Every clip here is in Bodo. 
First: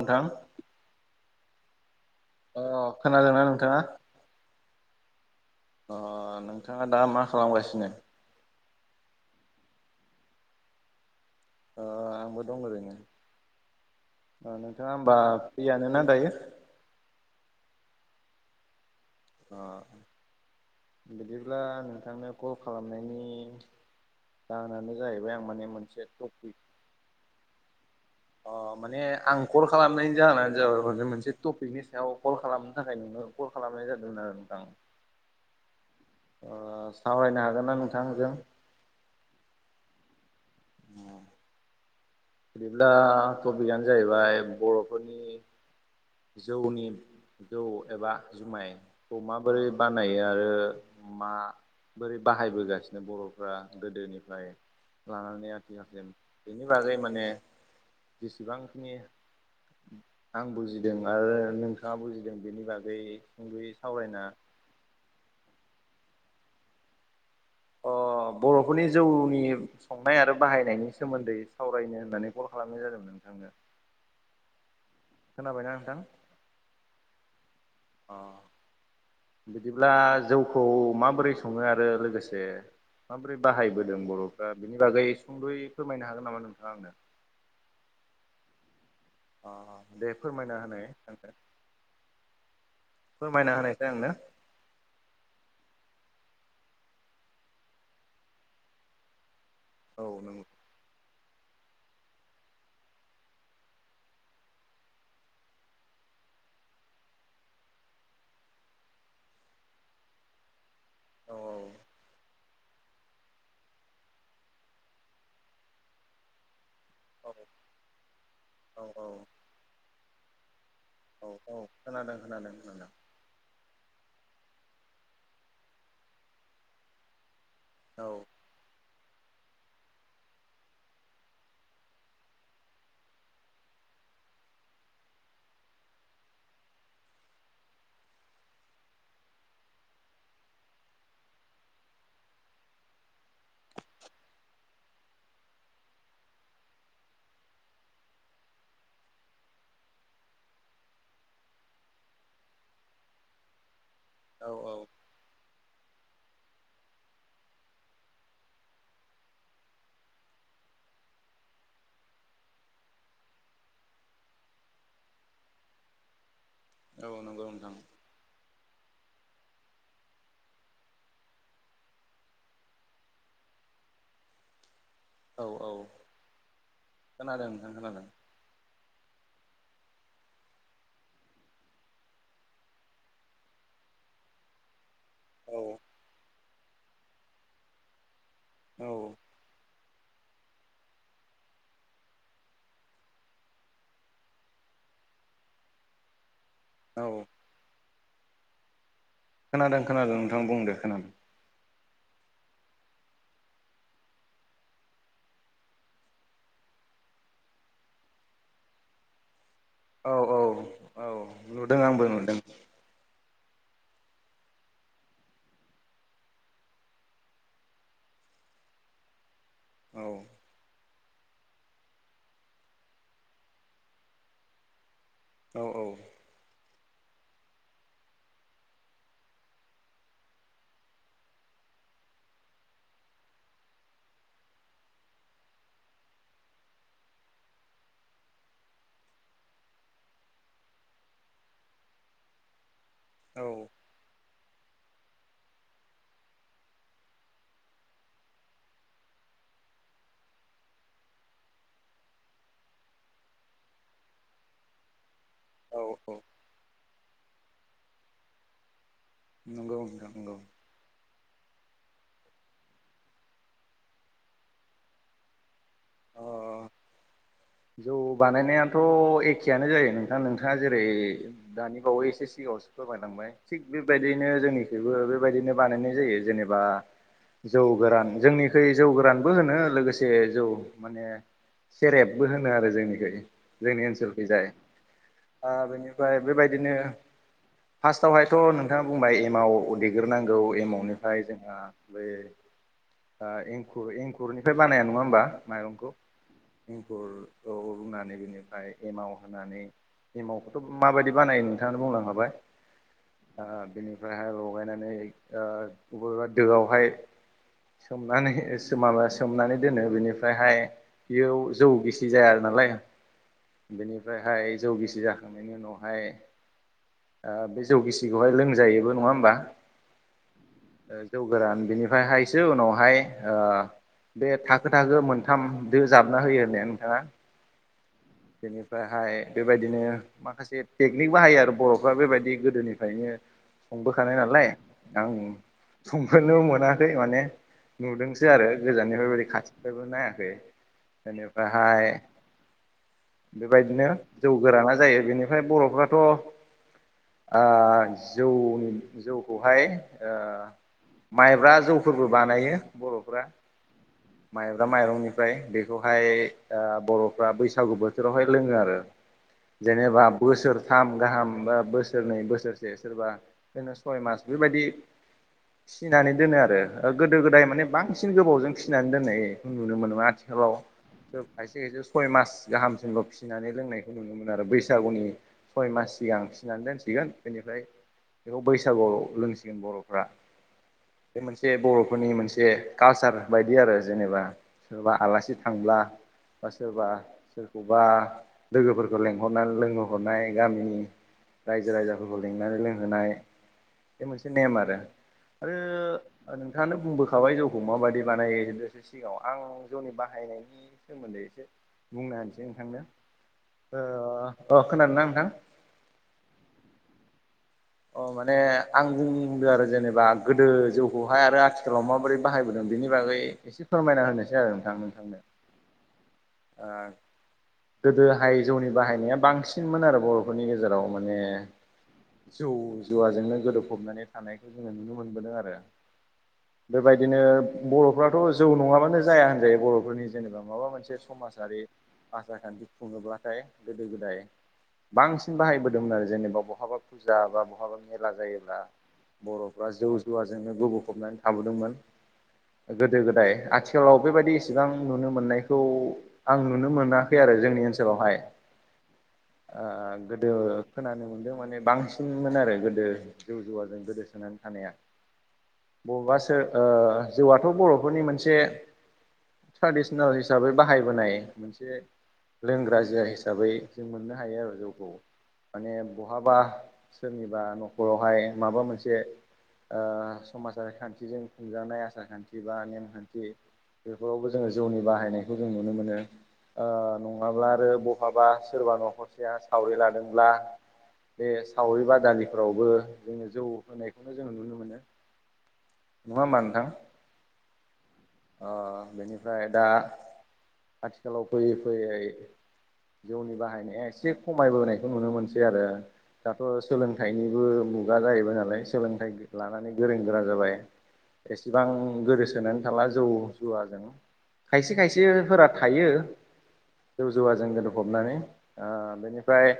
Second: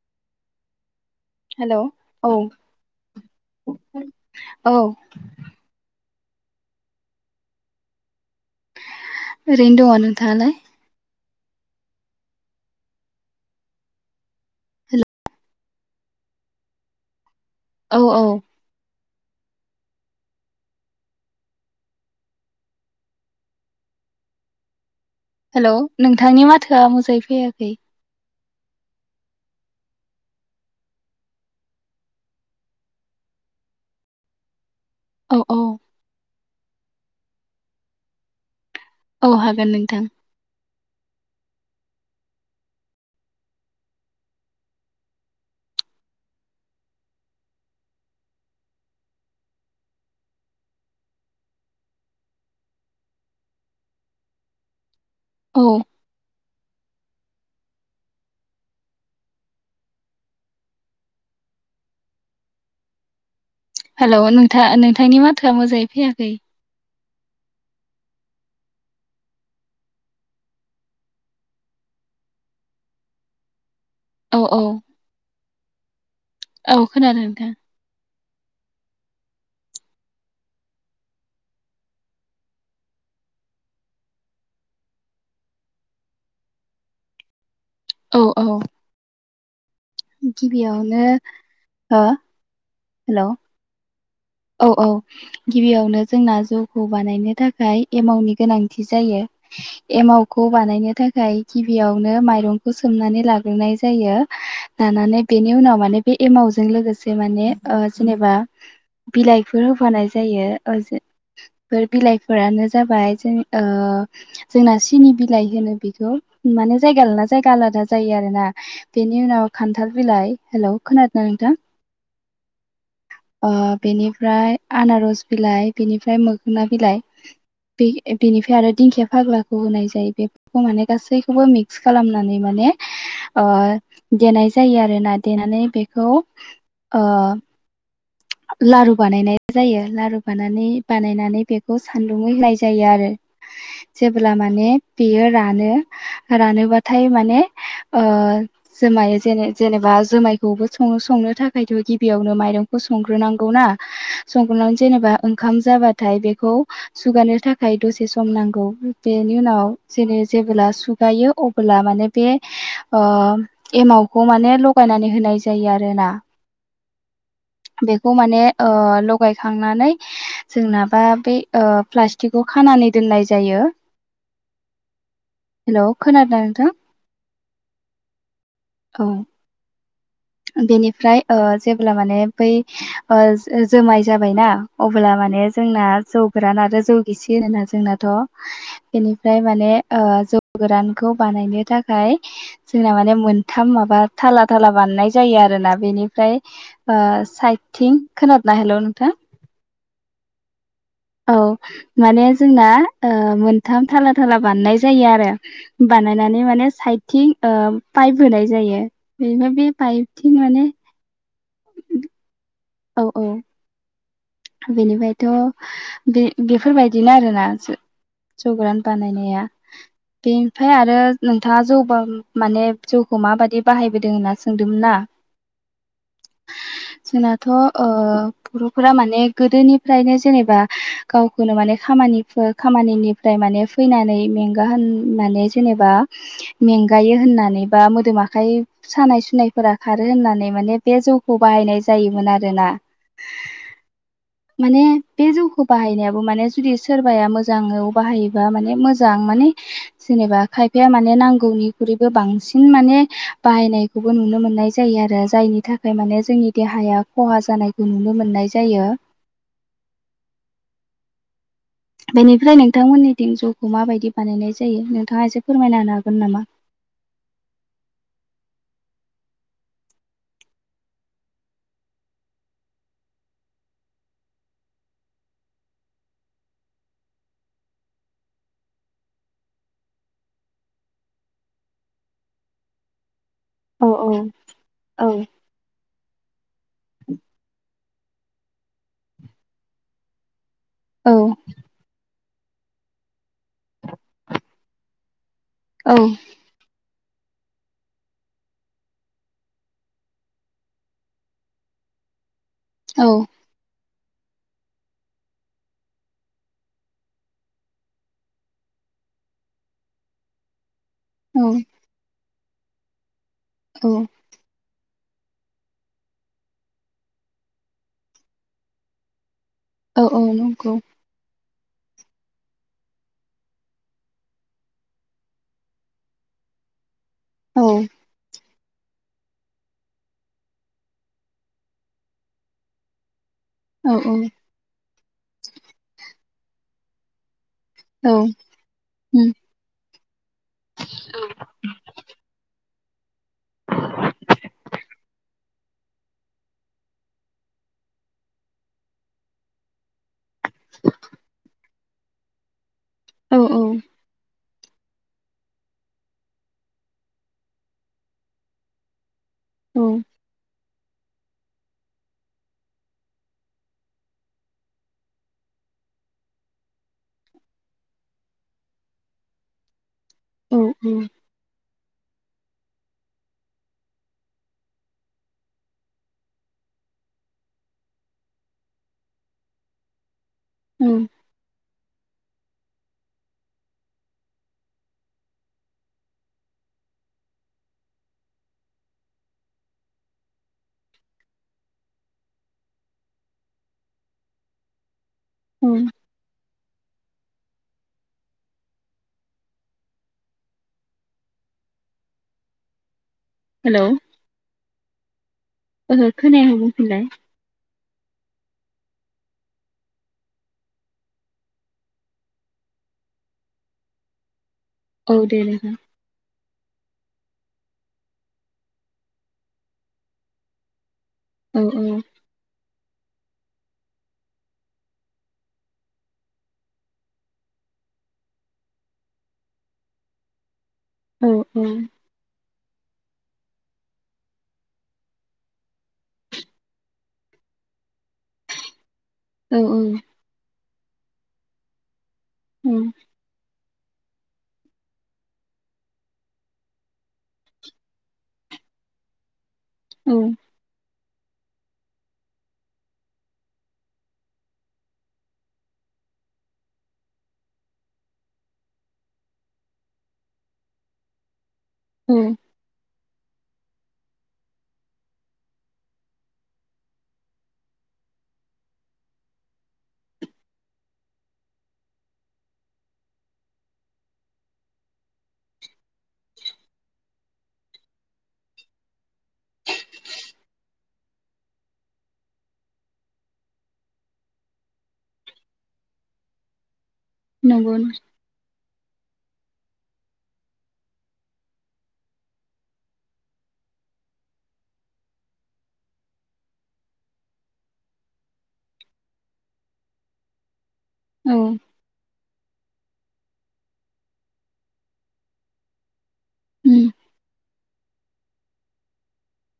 नोंथां। हेल' अ खोनादोंना नोंथाङा? औ अ नोंथाङा दा मा खालामगासिनो? ओरैनो दङ। नोंथाङालाय? अ आंबो दं ओरैनो। अ नोंथाङा होमबा फ्रियानोना दायो? औ औ अ बिदिब्ला नोंथांनो कल खालामनायनि जाहोनानो जाहैबाय आं माने हेलौ मोनसे नोंथांनि टपिक माथोआ मोजाङै फैयाखै अ माने आं कल खालामनायनि जाहोनानो जाबाय मोनसे टपिकनि सायाव कल खालामनो थाखाय नोङो कल खालामनाय जादोंमोन आरो नोंथां औ औ ओ सावरायनो हागोन ना नोंथांजों औ हागोन नोंथां बिदिब्ला टपिकआनो जाहैबाय बर'फोरनि जौनि जौ एबा जुमायखौ माबोरै बानायो आरो मा बोरै बाहायबोगासिनो बर'फ्रा गोदोनिफ्राय लानानै औ आथि आाखलि बेनि बागै माने जेसेबांखिनि आं बुजिदों आरो नोंथाङा बुजिदों बेनि बागैबो सुंद'यै हेल' सावरायना नोंथा नोंथांनि माथोआ मोजाङै फैयाखै अ बर'फोरनि जौनि संनाय आरो बाहायनायनि सोमोन्दै सावरायनो होननानै कल खालामनाय जादोंमोन नोंथांनो। औ औ खोनाबायना नोंथां औ खोनादों नोंथां अ बिदिब्ला जौखौ माबोरै सङो आरो लोगोसे माबोरै बाहायबोदों बर'फ्रा बेनि बागै सुंद'यै फोरमायनो हागोन नामा नोंथाङा आंनो औ औ अ दे फोरमायना होनाय गिबियावनो आंनो हो हेलौ फोरमायना होनायसै आंनो औ औ गिबियावनो जोंना जौखौ बानायनो थाखाय एमावनि गोनांथि जायो। औ एमाव नों खौ बानायनो थाखाय खाय गिबियावनो माइरंखौ सोमनानै लाग्रोनाय जायो लानानै बेनि उनाव माने बे एमावजों लोगोसे माने ओ जेनेबा बिलाइफोर होफानाय जायो ओ जे औ बेफोर बिलाइ फोरानो जाबाय जों ओ जोंना सिनि बिलाइ होनो बेखौ। माने जायगा लाना औ जायगा आलादा जायो आरो ना औ औ बेनि उनाव खान्थाल बिलाइ हेलौ खोनादों औ औ खोनादों खोनादों खोनादों ओ बेनिफ्राय आनारस बिलाइ बेनिफ्राय मोखोना बिलाइ बे औ बेनिफ्राय आरो दिंखिया फाग्ला खौ होनाय जायो बेफोरखौ माने गासैखौबो मिक्स खालामनानै माने ओ देनाय जायो आरोना देनानै बेखौ ओ लारु बानायनाय जायो लारु बानानै बानायनानै बेखौ सानदुङै होनाय जायो आरो। जेब्ला माने बेयो रानो रानोबाथाय माने ओ जोमाय‌ जेने जेनेबा जुमायखौबो स संनो थाखायथ' गिबियावनो माइरंखौ संग्रोनांगौ खौ ना औ संख्राव औ जेनेबा ओंखाम जाबाथाय बेखौ सुगानो थाखाय दसे सम नांगौ बेनि उनाव जेरै जेबोब्ला सुगायो अबोब्ला माने बे ओ एमावखौ माने लगायनानै होनाय जायो आरोना। औ नंगौ नोंथां खौ माने ओ लगायखांनानै जोंनाबा बे ओ प्लास्टिकखौ खानानै दोननाय जायो। औ औ हेलौ खोनादों ना नोथां? खोनादों नोंथां खोनादों औ। बेनिफ्राय ओ जेब्ला माने बै ओ जो-जोमाय जाबायना अब्ला माने औ जोंना जौ गोरान आरो जौ गिसि होनोना जोंनाथ‌' औ बेनिफ्राय माने ओ जौ गोरानखौ बानायनो थाखाय जोंना माने मोनथाम माबा थाला थाला बानायनाय जायो आरोना बेनिफ्राय ओ औ साइदथिं, खोनादोंना हेल' नोंथां? खोनादों खोनादों नोंथां बुंदो खोनादों। औ माने जोंना ओ मोनथाम थाला थाला बानायनाय जायो आरो। बानायनानै माने साइदथिं ओ पाइप होनाय जायो। बेफ्राय बे औ औ पाइपथिं माने औ नुदों आंबो नुदों। औ औ। बेनिफ्रायथ बे बेफोरबायदिनो आरोना। जौ गोरान बानायनाया। औ बेनिफ्राय आरो नोंथाङा जौबा माने जौखौ माबायदि बाहायबोदों होनना सोंदोंमोन ना। औ औ। जोंनाथ' ओ बर'फोरा माने गोदोनिफ्रायनो जेनेबा गावखौनो माने खामानिफो खामानिनिफ्राय माने फैनानै मेंगा होननानै जेनेबा मेंगायो होननानै बा मोदोम आखाइ सानाय सुनायफोरा खारो होननानै माने बे जौखौ बाहायनाय जायोमोन आरोना। औ। माने बे जौखौ बाहायनायाबो माने जुदि सोरबाया मोजाङाव बाहायोबा माने मोजां माने जेनेबा खायफाया माने नांगौनिख्रुइबो बांसिन माने बाहायनाय खौबो नुनो मोननाय जायो आरो। जायनि औ थाखाय औ माने जोंनि देहाया खहा जानायखौ नुनो मोननाय जायो। नंगौ नंगौ। बेनिफ्राय नोंथांमोननिथिं जौखौ माबायदि बानायनाय जायो नोंथाङा एसे फोरमायना होनो हागोन नामा? अ जौ बानायनायाथ' एखेयानो जायो नोंथां नोंथाङा जेरै दानि बावै एसे सिगाङावसो फोरमायलांबाय। थिग बेबायदिनो जोंनिखैबो बेबायदिनो बानायनाय जायो। जेनेबा जौ गोरान। जोंनिखै जौ गोरानबो होनो लोगोसे जौ माने सेरेब। बो होनो आरो जोंनिखै जोंनि औ औ ओनसोलखैजाय। औ आं बेनिफ्राय बेबायदिनो फार्स्टआवहायथ' नोंथाङा बुंबाय एमाव दैगोरनांगौ एम औ एमावनिफ्राय जोंहा बै ओ एंखुर एंखुरनिफ्राय बानाया नङा होमबा माइरं औ। एंखुरखौ रुनानै बिनिफ्राय एमाव होनानै एमावखौथ' माबायदि बानायो नोंथाङानो बुंलांखाबाय। औ। ओ बेनिफ्रायहाय लगायनानै ओ अबेबा दोआवहाय सोनानै माबा सोमनानै दोनो बेनिफ्रायहाय बेयाव औ जौ गिसि जाया नालाय औ बेनिफ्राय हाय जौ गिसि जाखांनायनि उनावहाय ओ बे जौ गिसिखौहाय लोंजायोबो नङा होमबा? औ औ नंगौ। जौ गोरान बिनिफ्रायहायसो उनावहाय ओ बे थाखो थाखो मोनथाम दो जाबना होयो होननाया नोंथाङा। औ। बेनिफ्रायहाय बेबायदिनो। माखासे टेकनिक बाहायो आरो बर'फ्रा बेबायदि गोदोनिफ्रायनो। औ औ संबोखानाय नालाय आं संफेरनो मोनाखै माने। औ नुदोंसो आरो गोजाननिफ्राय बेबायदि उम खाथिनिफ्रायबो नायाखै बेनिफ्रायहाय। बेबायदिनो जौ गोराना जायो बेनिफ्राय बर'फ्राथ'। ओ जौनि जौखौहाय ओ माइब्रा जौफोरबो बानायो बर'फोरा। औ औ माइब्रा माइरंनिफ्राय बेखौहाय ओ बर'फ्रा बैसागु बो। बिफोरावहाय लोंङो आरो जेनेबा। बोसोरथाम गाहाम बा बोसोरनै बोसोरसे सोरबा। बिनो सय मास बेबायदि। फिनानै दोनो आरो। गोदो गोदाय माने बांसिन गोबावजों फिनानै दोननाय नुनो मोनोमोन। आथ खालाव औ खायसे खायसे सय मास गाहाम। जेनेबा फिसिनानै लोंनायखौ नुनो मोनो आरो बैसागुनि। सय मास सिगां फिसिनानै दोनसिगोन बेनिफ्राय। बेखौ बैसागुआव लोंसिगोन बरफ्रा। उम बे मोनसे बर'फोरनि मोनसे कालसार बायदि आरो जेनेबा सोरबा आलासि थांब्ला। बा सोरबा। बबेबा लोगोफोरखौ लेंहरनानै लोंहोहरनाय गामिनि। रायजो राजाफोरखौ लिंनानै लोंहोनाय बे मोनसे नेम आरो। आरो। औ नोंथांङानो बुंबोखाबाय जौखौ माबायदि बानायो एसे सिगाङाव आं जौनि बाहायनायनि। सोमोन्दै एसे बुंना होनोसै नोंथांनो। हेलौ अ खोनादों ना नोंथां? ओहो खोनायाखै बुंफिनलाय। अ माने आं बुंदों आरो जेनेबा गोदो जौखौहाय आरो आथिखालाव माबोरै बाहायबोदों बेनि बागै एसे फोरमायना होनोसै आरो नोंथांनो। दे दे नोथां गोदोहाय जौनि बाहायनाया बांसिनमोन आरो बर'फोरनि गेजेराव माने। औ औ। जौ जुवाजोंनो गोदोबफबनानै थानायखौ जोंङो नुनो मोनबोदों आरो। बेबायदिनो बर'फ्राथ' जौ नङाबानो जाया होनजायो बर'फोरनि जेनेबा माबा मोनसे। औ समाजारि। आसार खान्थि खुङोब्लाथाय गोदो गोदाय बांसिन बाहायबोदोंमोन आरो जेनेबा बहाबा। फुजा बा बहाबा मेला जायोब्ला बर'फ्रा जौ जुवा। नो गफबनानै थाबोदोंमोन औ गोदो गोदाय आथिखालावथ। आथिखालाव बेबायदि इसेबां नुनो मोननायखौ आं नुनो मोनाखै आरो जोंनि ओनसोलावहाय। आं औ गोदो खोनानो मोनदों माने बांसिनमोन आरो गोदो जौ जुवाजों गोदोसोनानै थानाया। बबेबा सो जौआथ बरफोरनि मोनसे ट्रेडिसनेल हिसाबै बाहायबोनाय मोनसे उम लोंग्रा जुआ हिसाबै जों मोननो हायो आरो जौखौ माने बहाबा सोरनिबा नखरावहाय माबा मोनसे समाजारि खान्थिजों खुंजानाय आसार खान्थि बा नेम खान्थि बेफोरावबो जोंङो जौनि बाहायनायखौ जों नुनो मोनो नङाब्ला आरो बहाबा सोरबा नखरसेया सावरि लादोंब्ला बे सावरि बादालिफोरावबो जोंङो जौ होनायखौनो जों नुनो मोनो नंङा होमबा नोंथां। नोंगौ नो अ बेनिफ्राय दा आथिखालाव फैयै फैयै जौनि बाहायनाया एसे खमायबोनायखौ नुनो मोनसै आरो। दाथ सोलोंथाइनिबो मुगा जाहैबाय नालाय सोलोंथाइ लानानै गोरों गोरा जाबाय। औ एसेबां गोरोस सोनानै थाला जौ जुवाजों खायसे खायसेफोरा थायो उम जौ जौवाजों गोदोफबनानै ओ बेनिफ्राय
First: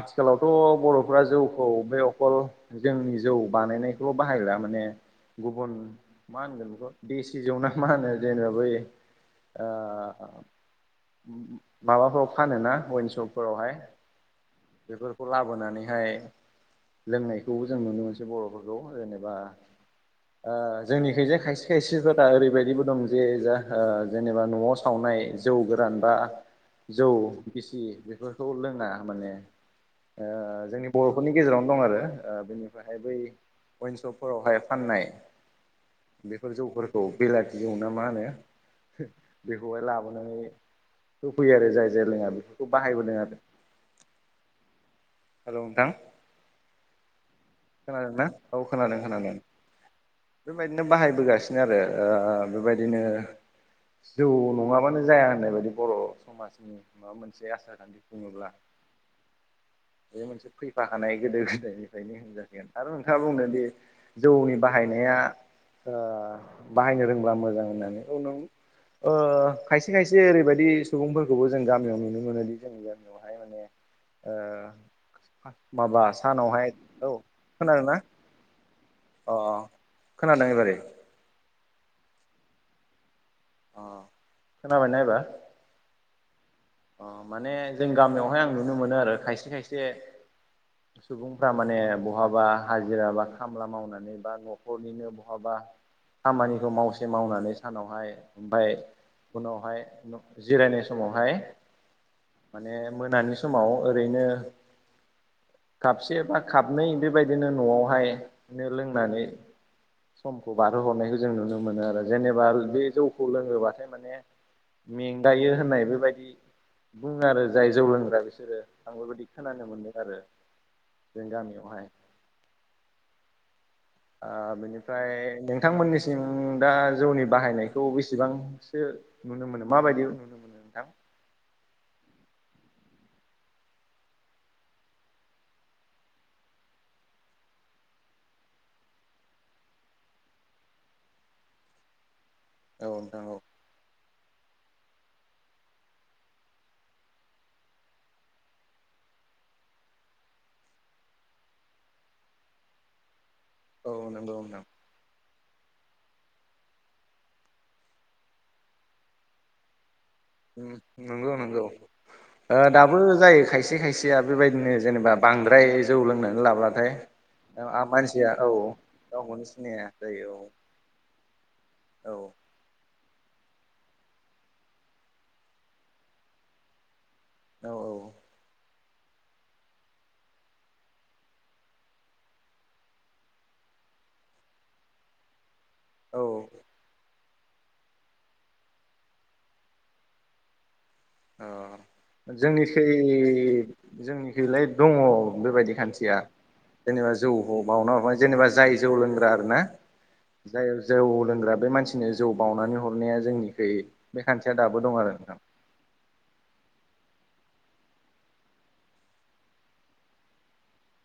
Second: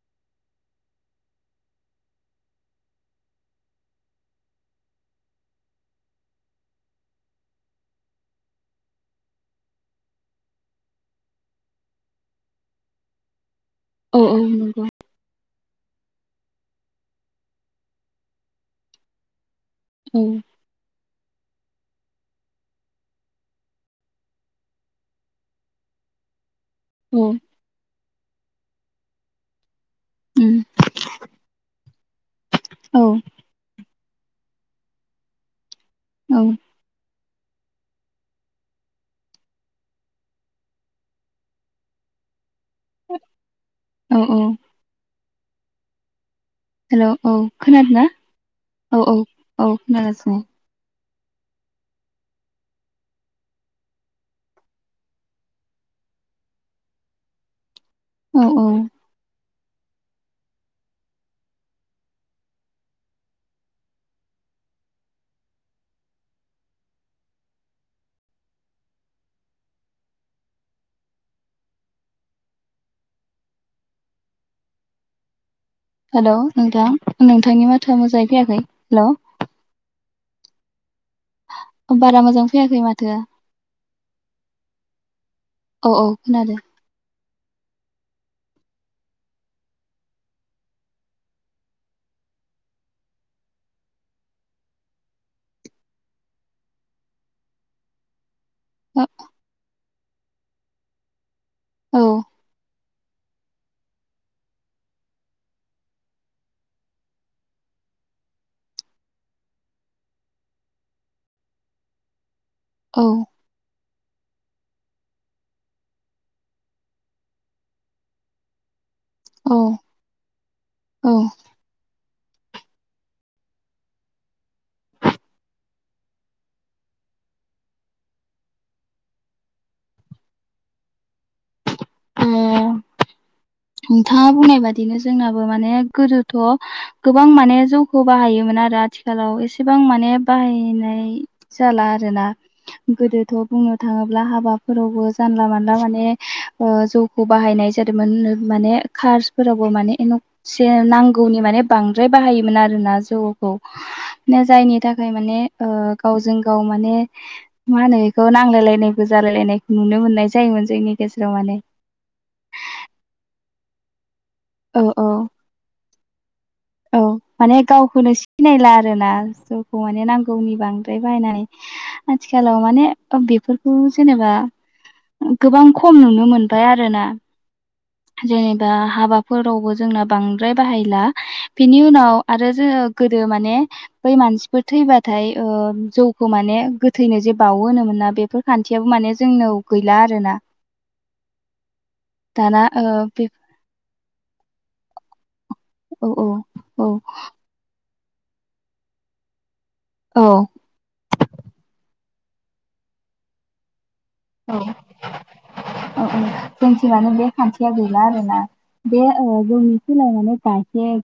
आथिखालावथ'बर' फुरा जौखौ बे अखल जोंनि जौ बानायनायखौल बाहायला माने गुबुन मा होनगोन बेखौ देसि जौना मा होनो जेनेबा बै ओ माबाफोराव फानोना वइनसप फोरावहाय औ औ नंगौ। बेफोरखौ लाबोनानै बेहाय लोंनायखौबो जों नुनो मोनसै बरफोरखौ जेनेबा औ ओ जोंनि खैजा खायसे खायसेफोरा ओरैबायदिबो दं जे जा जेनेबा नआव सावनाय जौ गोरानबा जौ उम गिसि बेफोरखौ लोंना माने ओ जोंनि बर'फोरनि गेजेरावनो दं आरो ओ बेनिफ्रायहाय औ बै अइन्सप फोरावहाय फाननाय बेफोर औ जौफोर खौ बेलाथि जौ ना मा होनो बेखौहाय लाबोनानै होफैयो आरो जाय जाय लोंङा बेफोरखौ बाहायबोदों आरो। औ औ। हेल नोंथां। हेल औ खोनादों ना औ औ औ खोनागासिनो। बेबायदिनो बाहाय बोगासिनो आरो ओ बेबायदिनो जौ नंङाबानो जाया होननाय बायदि बर समाजनि माबा मोनसे आसार खान्थि औ बुङोब्ला औ बे मोनसे फैफाखानाय गोदो गोदायनिफ्रायनो होनजा आरो नोंथांङा बुंनोदि जौनि बाहायनाया ओ बाहायनो रोंब्ला मोजां होननानै औ नों ओ खायसे खायसे ओरैबायदि सुबुंफोरखौबो जों गामियाव नुनो मोनोदि जोंनि गामियावहाय माने ओ माबा हेलौ सानावहाय नोंथां औ नोंथांनि माथोआ खोनादोंना मोजांयै फैयाखै हेल अ अखोनादों एबारै? बारा मोजां फैयाखै माथो। अ खोनाबाय ना एबार? औ औ खोनादों। अ माने जों गामियावहाय आं नुनो मोनो आरो खायसे खायसे सुबुंफ्रा माने बहाबा हाजिरा बा खामला मावनानै जेनेबा न'खरनिनो बहाबा खामानिखौ मावसे मावनानै सानावहाय ओमफ्राय औ उनावहाय जिरायनाय समावहाय औ। माने मोनानि समाव ओरैनो खाबसे बा खाबनै बेबायदिनो न'आवहायनो लोंनानै समखौ बारहोहरनायखौ जों नुनो मोनो आरो जेनेबा बे औ जौखौ लोङोब्लाथाय माने मेंगायो होननाय बेबायदि बुङो आरो जाय जौ लोंग्रा बिसोरो आं बेबायदि औ खोनानो मोनदों आरो औ जों गामियावहाय। ओ बेनिफ्राय नोंथांमोननिसिम दा जौनि बाहायनायखौ बेसेबांसो नुनो मोनो माबायदि मोनो नोंथां? आम नोंथाङा बुंनाय बादिनो जोंनाबो माने गोदोथ गोबां माने जौखौ बाहायोमोन आरो आथिखालाव एसेबां माने बाहायनाय जाला आरोना औ नोंथां गोदोथ औ बुंनो थाङोब्ला हाबाफोरावबो जानला मानला माने ओ जौखौ बाहायनाय जादोंमोन। माने कार्सफोरावबो माने [unintelligible] नांगौनि माने बांद्राय बाहायोमोन आरोना जौखौ औ नंगौ नोंथां जायनि थाखाय माने ओ गावजों गाव माने मा होनो बेखौ नांलायलायनायबो जालायलायनायखौ नुनो मोननाय जायोमोन जोंनि गेजेराव नंगौ माने नंगौ दाबो जायो खायसे खायसेया बेबायदिनो औ औ जेनेबा बांद्राय जौ लोंनानै लाबा औ माने गावखौनो सिनायला आरोना गावखौनो जौखौ सिनाया माने जायो नांगौनि बांद्राय बाहायनानै औ आथिखालाव माने उन्दैफोरखौ जेनेबा गोबां खम नुनो मोनबाय आरो ना। औ जेनेबा हाबाफोरावबो जोंना बांद्राय बाहायला बिनि उनाव आरो जोङो गोदो माने बै मानसिफोर थैबाथाय ओ औ जौखौ माने गोथैनो जे बावो होनोमोना बेफोर खान्थियाबो माने जोंनाव गैला आरोना अ दाना जोंनिखै ओ बे जोंनिखैलाय दङ बेबायदि औ औ खान्थिया औ जौखौ बावना हारबाय जेनेबा जाय जौ लोंग्रा आरो ना औ जाय जौ लोंग्रा बे मानसिनो जौ बावनानै हरनाया जोंनिखैयै बे खान्थिया औ दाबो दं आरो नोंथां। औ औ जोंनिथि आरो बे खान्थिया गैला आरोना। बे ओ जोंनि खोलाखैजाय सासे